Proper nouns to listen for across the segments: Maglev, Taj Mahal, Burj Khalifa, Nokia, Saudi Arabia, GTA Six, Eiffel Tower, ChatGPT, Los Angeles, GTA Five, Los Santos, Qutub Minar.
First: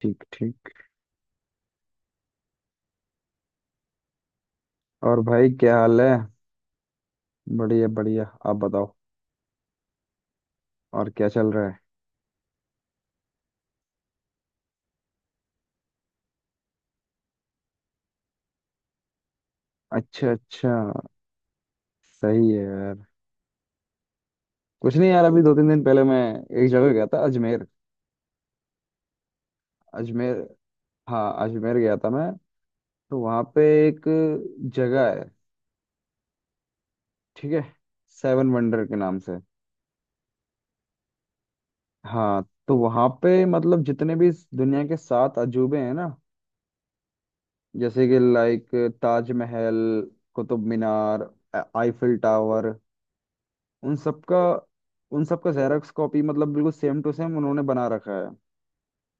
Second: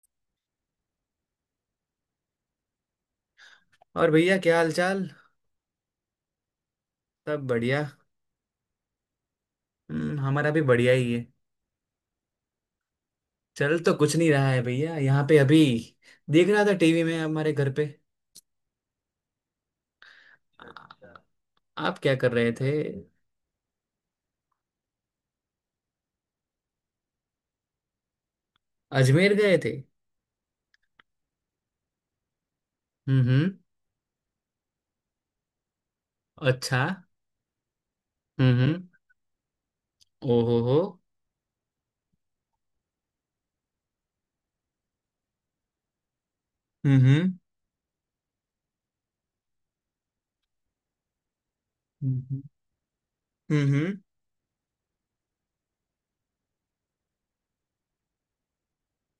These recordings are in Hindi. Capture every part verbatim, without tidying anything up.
ठीक ठीक। और भैया क्या हाल चाल। और भाई क्या हाल है। सब बढ़िया। बढ़िया बढ़िया, आप बताओ। हम्म, हमारा भी बढ़िया और ही है। क्या चल रहा है। चल तो कुछ नहीं रहा है भैया यहाँ पे अभी। देख रहा था टीवी में हमारे घर पे। अच्छा अच्छा। आ- आप क्या कर सही रहे है थे? यार। कुछ नहीं यार, अभी दो तीन दिन पहले मैं एक जगह गया था, अजमेर। अजमेर गए थे? अजमेर। हाँ, अजमेर गया था मैं। तो हम्म वहाँ हम्म। पे एक जगह है। अच्छा। ठीक है। Seven hmm wonder hmm. के नाम से। ओहो हो। हाँ। तो वहाँ पे मतलब जितने भी इस दुनिया के सात अजूबे हैं ना, हम्म जैसे कि लाइक ताजमहल, कुतुब मीनार, आ- आईफिल हम्म। टावर। हम्म हम्म। उन सबका, उन सबका जेरॉक्स कॉपी मतलब बिल्कुल सेम टू सेम उन्होंने बना रखा है।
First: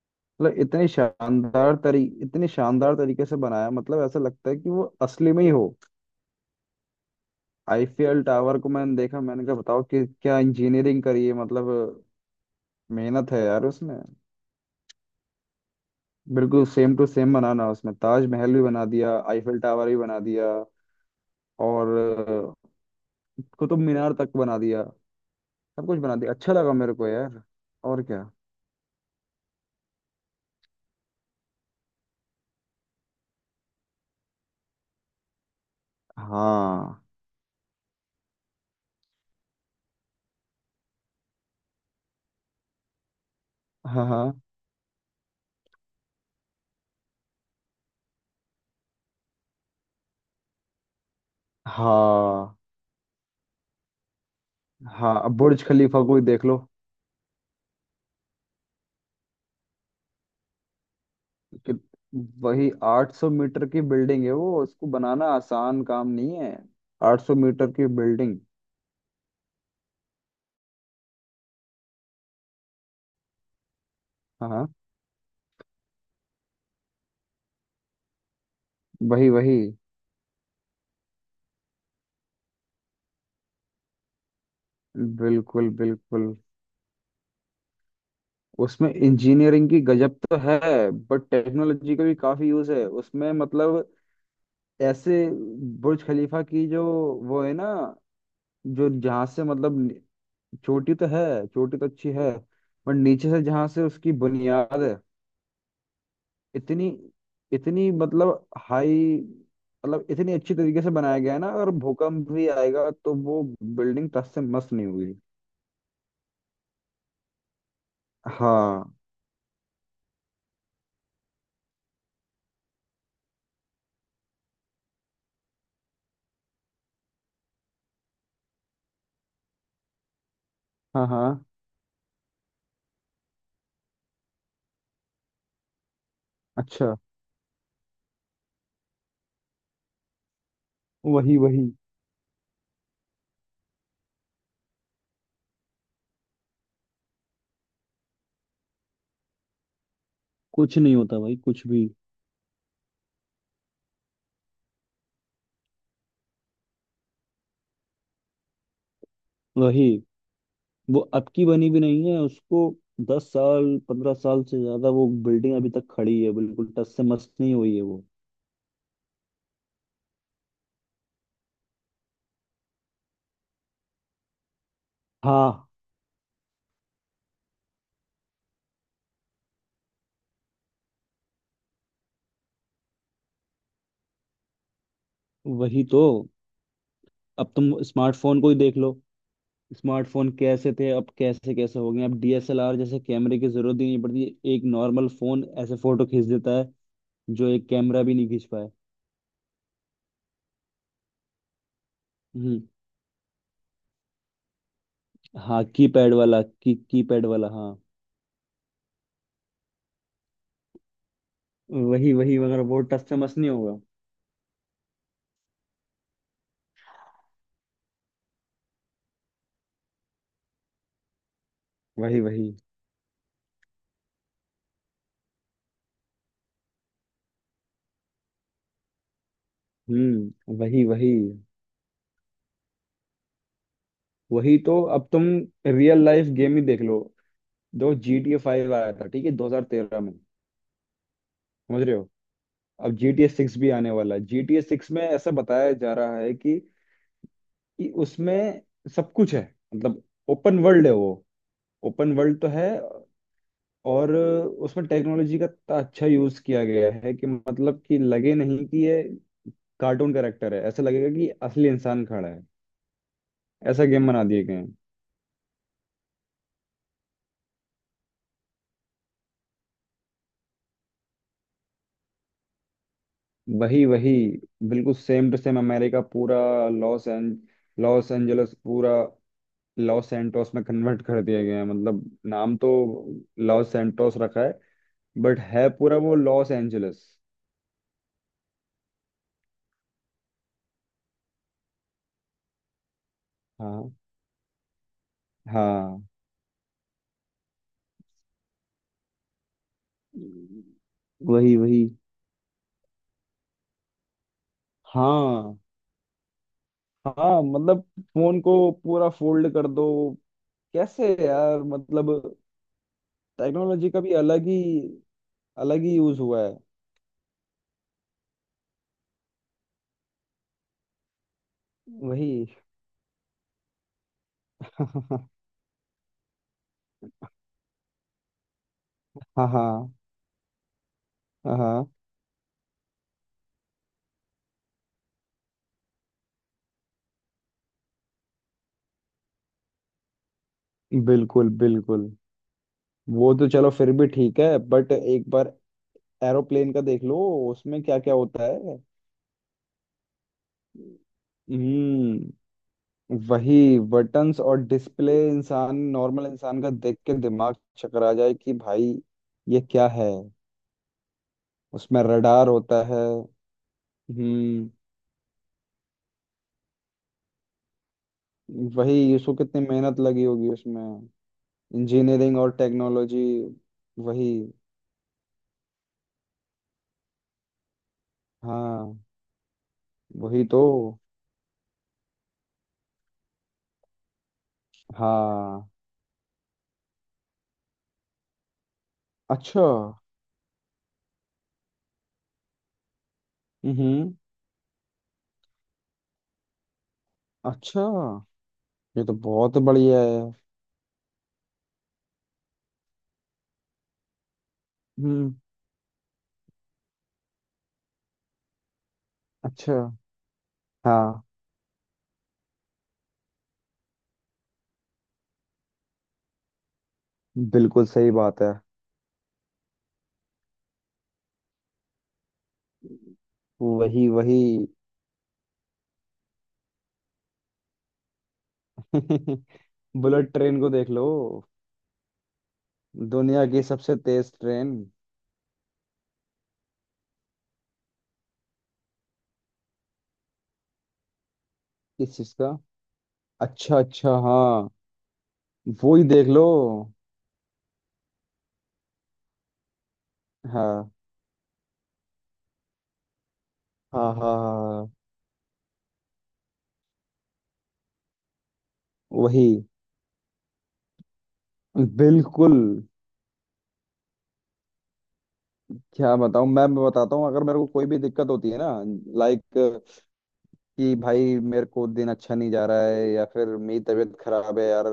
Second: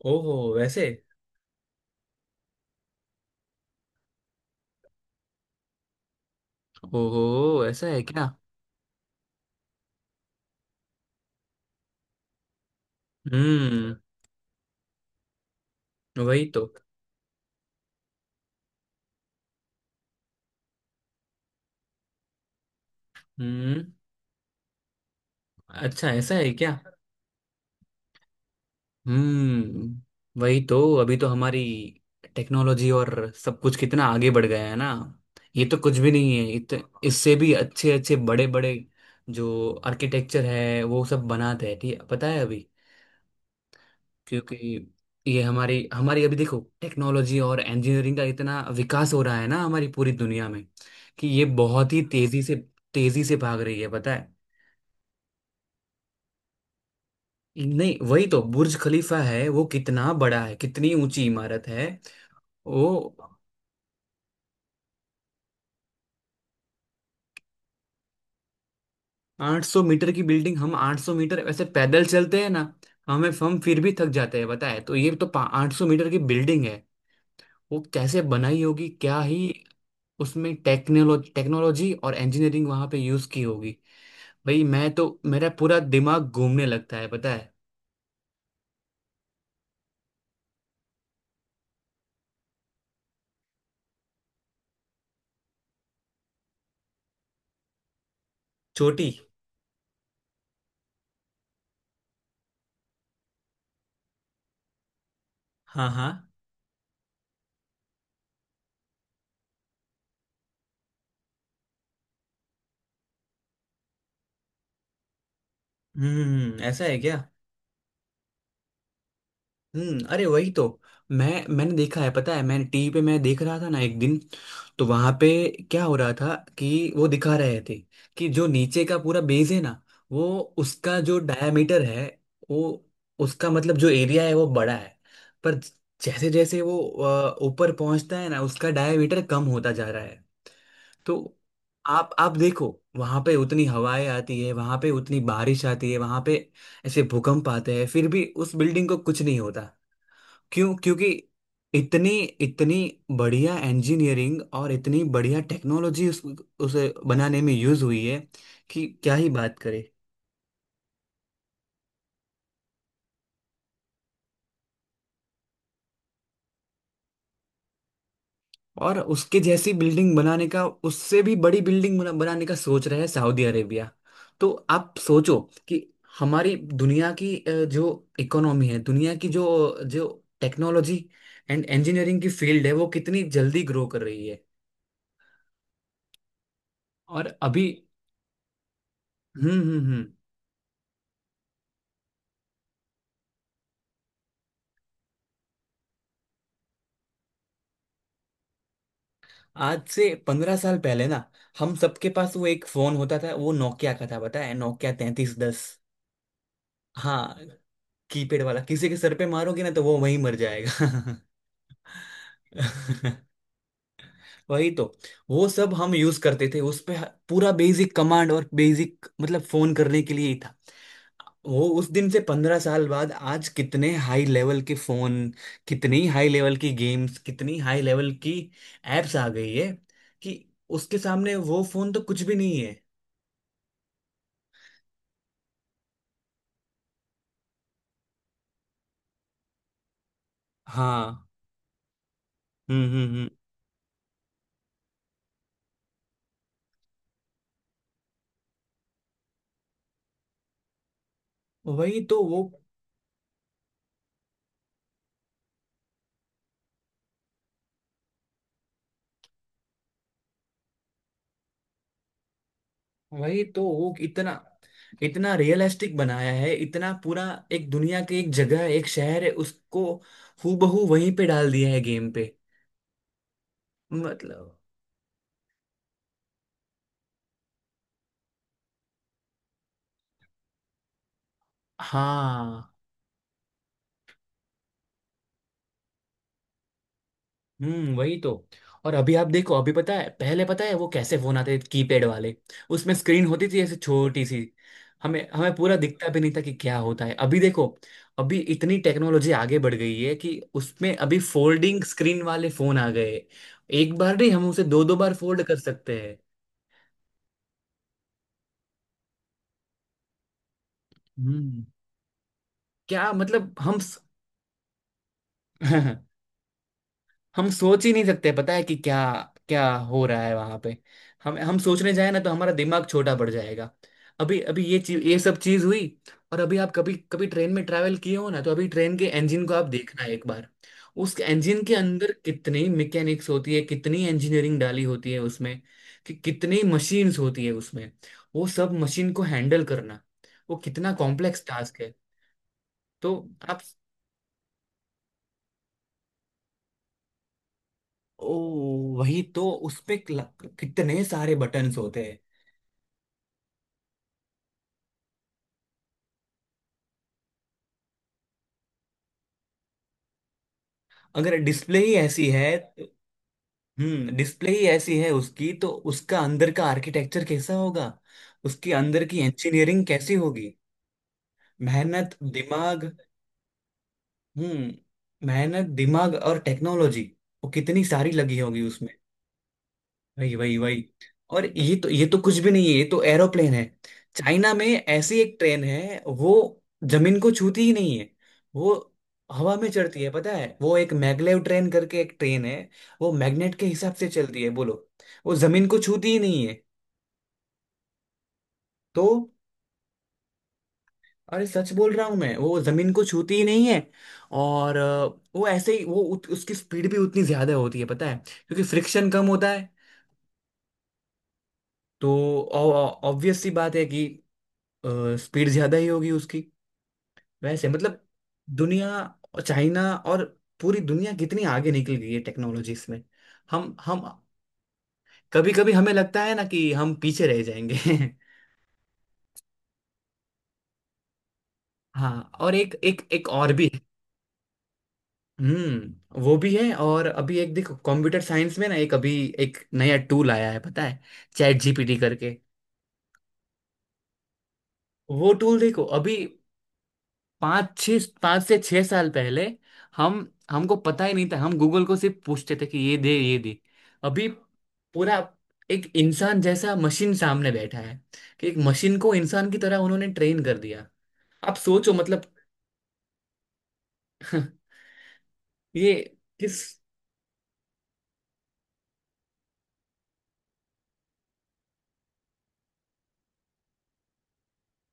ओहो मतलब वैसे। इतने शानदार तरी इतने शानदार तरीके से बनाया, मतलब ऐसा लगता है कि वो असली में ही हो। ओहो ऐसा है आईफीएल क्या? टावर को मैंने देखा, मैंने कहा बताओ कि क्या इंजीनियरिंग करी है मतलब। मेहनत है यार हम्म उसमें। वही बिल्कुल तो। सेम टू सेम बनाना, उसमें ताजमहल भी बना दिया, आईफीएल टावर भी बना दिया और अ, कुतुब हम्म। मीनार तक बना दिया। सब कुछ अच्छा बना दिया, ऐसा है अच्छा क्या? लगा मेरे को यार। और क्या। हम्म वही तो। अभी तो हमारी टेक्नोलॉजी और सब कुछ कितना आगे बढ़ गया है ना। ये तो कुछ भी नहीं है, इत, हाँ इससे भी अच्छे अच्छे बड़े बड़े जो आर्किटेक्चर है वो सब बनाते हैं। ठीक है पता है अभी? हाँ। हाँ क्योंकि ये हमारी हमारी अभी देखो टेक्नोलॉजी और इंजीनियरिंग का इतना विकास हो रहा है ना हमारी पूरी दुनिया में कि ये बहुत ही तेजी से हाँ। तेजी से भाग रही है पता है। हाँ, अब बुर्ज खलीफा को ही देख लो नहीं वही तो बुर्ज खलीफा है, वो कितना बड़ा है, कितनी ऊंची इमारत कि है। वही वो आठ सौ मीटर की बिल्डिंग है वो, उसको बनाना आसान काम नहीं है। आठ सौ मीटर की बिल्डिंग। आठ सौ मीटर की बिल्डिंग। हम आठ सौ मीटर वैसे पैदल चलते हैं ना, हमें हम फिर भी थक जाते हैं, हाँ। बताए तो ये तो आठ सौ मीटर की बिल्डिंग है। वो कैसे बनाई होगी, क्या वही ही। वही। उसमें टेक्नोलॉजी टेक्नोलॉजी और इंजीनियरिंग वहां पे यूज की होगी। भाई मैं तो, मेरा बिल्कुल पूरा बिल्कुल। दिमाग घूमने लगता है पता है। उसमें इंजीनियरिंग की गजब तो है, बट टेक्नोलॉजी का भी काफी यूज है उसमें मतलब। ऐसे बुर्ज खलीफा की जो वो है ना, जो छोटी। जहाँ से मतलब नि- चोटी तो है, चोटी तो अच्छी है, पर नीचे से जहाँ से उसकी बुनियाद है, हाँ हाँ। इतनी इतनी मतलब हाई, मतलब इतनी अच्छी तरीके से बनाया गया है ना, अगर भूकंप भी आएगा तो वो बिल्डिंग टस से मस नहीं हुई। हम्म ऐसा है क्या? हाँ हम्म अरे वही तो। मैं मैंने देखा है पता है, मैंने टीवी पे मैं देख रहा था ना एक दिन, तो वहां पे क्या हो रहा था कि वो दिखा रहे थे कि जो नीचे का पूरा बेस है ना, वो उसका हाँ जो हाँ। डायमीटर है, वो उसका मतलब जो एरिया है वो बड़ा है। पर जैसे जैसे वो अच्छा। अ, ऊपर पहुंचता है ना उसका डायमीटर कम होता जा रहा है। तो वही वही। आप आप देखो, वहां पे उतनी हवाएं आती है, वहां पे उतनी बारिश आती है, वहां पे ऐसे भूकंप आते हैं, फिर भी उस बिल्डिंग को कुछ नहीं होता। क्यों? कुछ नहीं क्योंकि होता भाई, कुछ भी। इतनी इतनी बढ़िया इंजीनियरिंग और इतनी बढ़िया टेक्नोलॉजी उस, उसे बनाने में यूज हुई है कि क्या ही बात करें। वही, वो अब की बनी भी नहीं है उसको, दस साल पंद्रह साल से ज्यादा वो बिल्डिंग अभी तक खड़ी है, बिल्कुल टस से मस नहीं हुई है वो। और उसके जैसी बिल्डिंग बनाने का, उससे भी बड़ी बिल्डिंग बना, बनाने का सोच रहा है सऊदी अरेबिया। तो आप सोचो हाँ कि हमारी दुनिया की अ, जो इकोनॉमी है, दुनिया की जो जो टेक्नोलॉजी एंड इंजीनियरिंग की फील्ड है वो कितनी जल्दी ग्रो कर रही है। वही तो, और अब अभी। तुम स्मार्टफोन को ही देख लो। हम्म हम्म हम्म। स्मार्टफोन कैसे थे, अब कैसे कैसे हो गए, अब डी एस एल आर जैसे कैमरे की जरूरत ही नहीं पड़ती। एक नॉर्मल फोन ऐसे फोटो खींच देता है जो एक कैमरा भी नहीं खींच पाए। आज से पंद्रह साल पहले ना, हम सबके पास वो हम्म। एक फोन होता था, वो नोकिया का था पता है, नोकिया तैतीस हाँ, दस की पैड वाला की की पैड हाँ। वाला, हाँ। कीपैड वाला किसी के सर पे मारोगे ना तो वो वहीं मर जाएगा। वही वही मगर वो टच से मस नहीं होगा। वही तो, वो सब हम यूज करते थे उस पे, ह- पूरा बेसिक कमांड और बेसिक मतलब फोन करने के लिए ही था वो। उस दिन से वही वही। पंद्रह साल बाद आज कितने हाई लेवल के फोन, कितनी हाई लेवल की गेम्स, कितनी हाई लेवल की एप्स आ गई है कि हम्म वही उसके वही। सामने वो फोन तो कुछ भी नहीं है। वही तो अब तुम रियल लाइफ गेम ही देख लो। जो जी टी ए फाइव आया था, ठीक है, दो हजार तेरह में। हाँ। समझ रहे हो। हम्म अब G hmm T A hmm. Six भी आने वाला है, जी टी ए सिक्स में ऐसा बताया जा रहा है कि कि उसमें सब कुछ है मतलब, ओपन वर्ल्ड है वो। वही ओपन तो वर्ल्ड वो, तो है और उसमें टेक्नोलॉजी का इतना अच्छा यूज किया गया है कि मतलब कि लगे नहीं कि ये कार्टून कैरेक्टर है, ऐसा लगेगा कि असली इंसान खड़ा है। वही तो ऐसा वो गेम बना इतना, दिए गए हैं। इतना रियलिस्टिक बनाया है, इतना पूरा, एक दुनिया की एक जगह है, एक शहर है, उसको हूबहू वहीं पे डाल दिया है गेम पे। वही वही। मतलब। बिल्कुल सेम टू सेम, अमेरिका पूरा, लॉस एंज लॉस एंजलस पूरा लॉस सैंटोस में कन्वर्ट कर दिया गया है, मतलब नाम हाँ। तो लॉस सैंटोस रखा है बट है पूरा वो लॉस एंजलस। हम्म वही तो, और अभी आप देखो अभी पता है, पहले पता है वो कैसे फोन आते थे, कीपैड वाले, उसमें स्क्रीन होती थी ऐसे हाँ छोटी सी। हमें हमें पूरा हाँ। दिखता भी नहीं था कि क्या होता है, अभी देखो, अभी इतनी टेक्नोलॉजी आगे बढ़ गई है कि उसमें अभी वही फोल्डिंग वही। स्क्रीन वाले फोन आ गए। एक बार नहीं, हम उसे दो दो बार फोल्ड हाँ कर सकते हैं। हाँ मतलब फोन को पूरा फोल्ड कर दो, कैसे यार हम्म। मतलब, क्या मतलब हम टेक्नोलॉजी स... का भी अलग ही अलग ही यूज हुआ है। हम सोच ही नहीं सकते पता है कि क्या क्या हो रहा है वहां पे। हम हम सोचने जाए ना तो वही। हमारा दिमाग छोटा पड़ जाएगा। अभी अभी ये चीज, ये सब चीज हुई। और अभी आप कभी कभी ट्रेन में ट्रैवल किए हो ना, तो अभी ट्रेन के इंजन हाँ को आप हाँ देखना एक बार। उस इंजन के हाँ। अंदर कितनी मैकेनिक्स होती है, कितनी इंजीनियरिंग डाली होती है उसमें, कि कितनी मशीन्स होती है उसमें। वो सब मशीन को हैंडल करना, वो कितना कॉम्प्लेक्स बिल्कुल टास्क है। बिल्कुल। तो वो तो आप। चलो फिर भी ठीक है बट एक बार एरोप्लेन का देख लो। उसमें क्या क्या ओ, होता है। वही तो उसपे कितने सारे बटन्स होते हैं। हम्म। वही बटन्स और डिस्प्ले इंसान, नॉर्मल इंसान का देख के दिमाग चकरा जाए कि भाई ये क्या है। अगर डिस्प्ले ही उसमें ऐसी रडार है, होता है। हम्म, डिस्प्ले ही हम्म। ऐसी है उसकी, तो उसका अंदर का आर्किटेक्चर कैसा होगा, उसके अंदर वही, की इसको कितनी इंजीनियरिंग मेहनत कैसी लगी होगी। होगी उसमें, मेहनत इंजीनियरिंग और दिमाग। टेक्नोलॉजी। वही। हम्म, मेहनत दिमाग और टेक्नोलॉजी वो कितनी सारी लगी होगी। हाँ वही वही वही तो। वही। और ये तो ये तो कुछ भी नहीं है, ये तो एरोप्लेन है। चाइना में ऐसी एक ट्रेन हाँ। है, वो जमीन को छूती ही नहीं है, वो हवा अच्छा। में चढ़ती है पता है, वो एक मैगलेव ट्रेन करके एक ट्रेन है, वो मैग्नेट के हिसाब से हम्म। चलती है बोलो, वो जमीन को छूती ही नहीं है। अच्छा। तो ये तो बहुत बढ़िया है। अरे सच बोल रहा हूं मैं, वो जमीन को छूती ही नहीं है। और अ, हम्म। वो ऐसे ही, वो उत, उसकी स्पीड भी उतनी ज्यादा होती है पता है क्योंकि फ्रिक्शन कम होता है। अच्छा हाँ। तो ऑब्वियस सी बात है कि स्पीड ज्यादा ही होगी उसकी। वैसे बिल्कुल मतलब सही बात है। दुनिया, चाइना और पूरी दुनिया कितनी आगे निकल गई है टेक्नोलॉजीज में। हम हम वही वही। कभी कभी हमें लगता है ना कि हम पीछे रह जाएंगे। बुलेट ट्रेन को देख लो, हाँ और एक एक एक दुनिया और की भी है। सबसे तेज ट्रेन। हम्म वो भी है। और अभी एक देखो कंप्यूटर साइंस में ना, एक अभी एक नया टूल आया है पता है, चैट जीपीटी किस करके। चीज का। अच्छा अच्छा हाँ। वो टूल देखो वो ही अभी, देख लो। पाँच छः पाँच से छः साल पहले हम हमको हाँ पता ही नहीं था, हम गूगल को सिर्फ पूछते थे कि ये दे ये दे। हाँ हाँ अभी हाँ। पूरा एक इंसान जैसा मशीन सामने बैठा है कि एक मशीन को वही। इंसान की तरह उन्होंने ट्रेन कर दिया। आप सोचो मतलब। बिल्कुल। ये क्या बताऊं किस? मैं मैं बताता हूँ, अगर मेरे को कोई भी दिक्कत होती है ना, लाइक कि भाई मेरे को दिन अच्छा नहीं जा रहा है या फिर मेरी तबीयत खराब है यार,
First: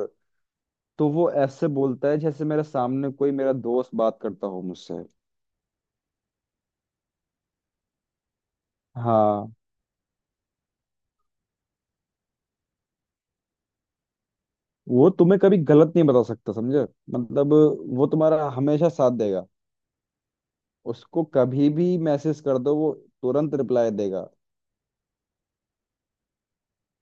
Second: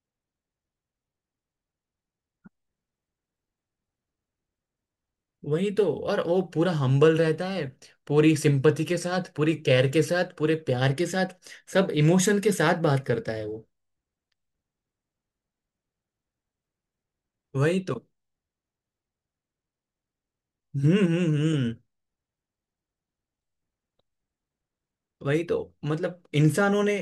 तो वो ऐसे बोलता है जैसे मेरे सामने कोई मेरा दोस्त बात करता हो मुझसे। वही तो, और वो पूरा हम्बल रहता है, पूरी सिंपथी के साथ, पूरी हाँ। केयर के साथ, पूरे प्यार के साथ, सब इमोशन के साथ बात करता है वो। वो तुम्हें कभी गलत नहीं बता सकता समझे, मतलब वही तो। वो तुम्हारा हमेशा साथ देगा। हम्म उसको हम्म कभी हम्म। भी मैसेज कर दो, वो तुरंत रिप्लाई देगा। वही तो मतलब इंसानों ने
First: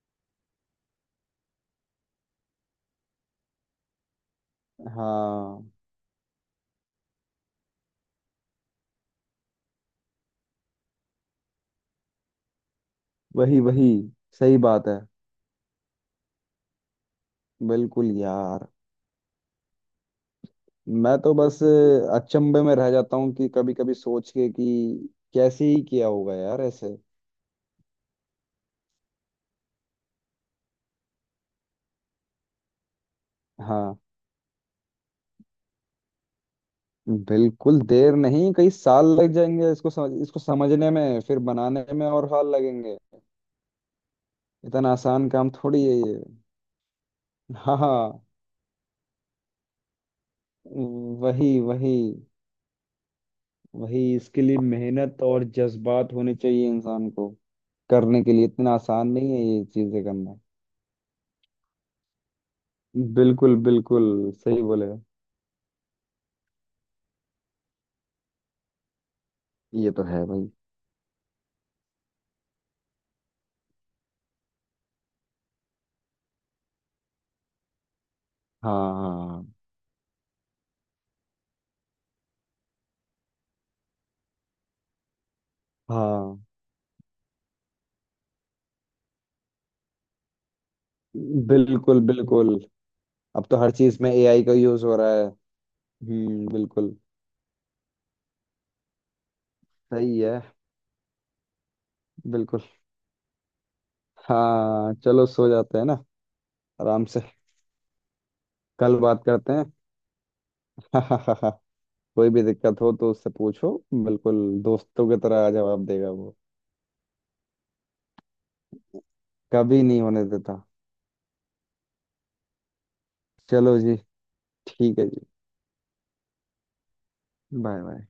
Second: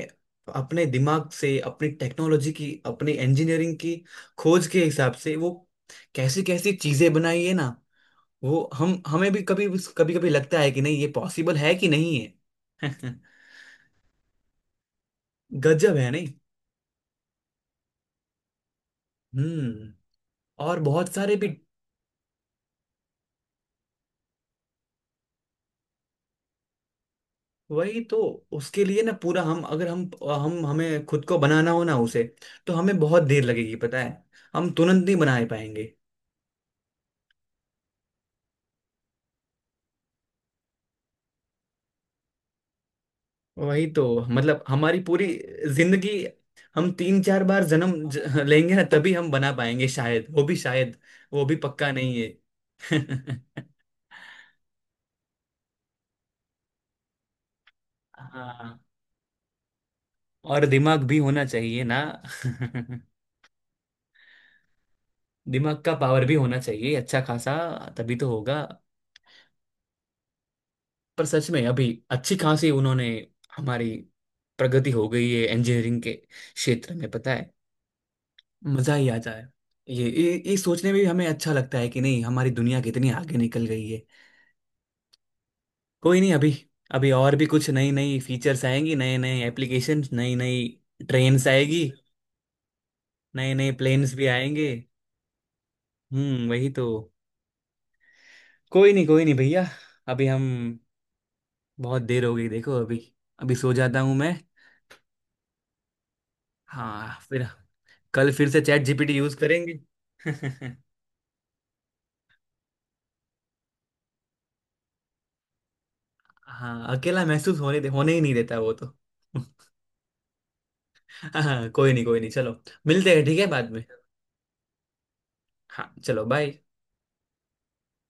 अपने दिमाग से, अपनी टेक्नोलॉजी की, अपनी इंजीनियरिंग की खोज के हिसाब से वो हाँ। कैसी कैसी चीजें बनाई है ना। वो हम, हमें भी कभी कभी कभी लगता है कि नहीं ये पॉसिबल है कि नहीं है। वही वही, सही बात है। गजब है नहीं। बिल्कुल यार। हम्म और बहुत मैं तो सारे भी। बस अचंभे में रह जाता हूँ कि कभी कभी सोच के कि कैसे ही किया होगा यार ऐसे। वही तो उसके लिए ना पूरा हम, अगर हम हम हमें खुद को बनाना हो ना उसे तो हमें बहुत देर लगेगी हाँ। पता है। हम तुरंत नहीं बना पाएंगे। बिल्कुल, देर नहीं कई साल लग जाएंगे इसको समझ इसको समझने में, फिर बनाने में और साल लगेंगे। वही तो मतलब इतना हमारी पूरी आसान काम थोड़ी है जिंदगी, ये। हम तीन चार बार हाँ जन्म हाँ। ज- लेंगे ना तभी हम बना पाएंगे शायद, वो भी शायद, वो वही भी पक्का वही नहीं है। वही, इसके लिए मेहनत और जज्बात होने चाहिए इंसान को करने के लिए, इतना हाँ आसान नहीं है ये चीजें करना। और दिमाग भी होना चाहिए ना। बिल्कुल बिल्कुल। सही बोले। दिमाग का पावर भी होना चाहिए अच्छा खासा, तभी तो होगा। ये तो है भाई। पर सच में अभी अच्छी खासी उन्होंने हमारी प्रगति हो गई है इंजीनियरिंग के क्षेत्र में पता है। हाँ मजा ही आ हाँ जाए। ये ये ये सोचने में भी हमें अच्छा लगता है कि नहीं हमारी दुनिया कितनी आगे निकल गई है। कोई नहीं, हाँ। अभी अभी और भी कुछ नई नई फीचर्स आएंगी, नए नए एप्लीकेशंस, नई नई ट्रेन्स आएगी, बिल्कुल बिल्कुल। अब नए तो नए हर चीज में प्लेन्स भी ए आई का आएंगे। यूज हो रहा है। हम्म हम्म वही तो। बिल्कुल। कोई नहीं कोई नहीं भैया, सही अभी है। हम, बहुत देर हो गई बिल्कुल। देखो अभी, अभी सो जाता हूँ मैं। हाँ चलो सो जाते हैं ना, आराम हाँ से। फिर कल फिर से चैट कल जीपीटी बात यूज करते हैं। करेंगे। कोई भी दिक्कत हो तो उससे पूछो। बिल्कुल। दोस्तों की तरह जवाब देगा वो। हाँ अकेला महसूस होने दे, होने ही नहीं देता वो तो। कभी नहीं होने देता। हाँ कोई नहीं कोई नहीं चलो, मिलते हैं ठीक है बाद चलो में। जी, ठीक है जी। हाँ चलो बाय। Bye bye.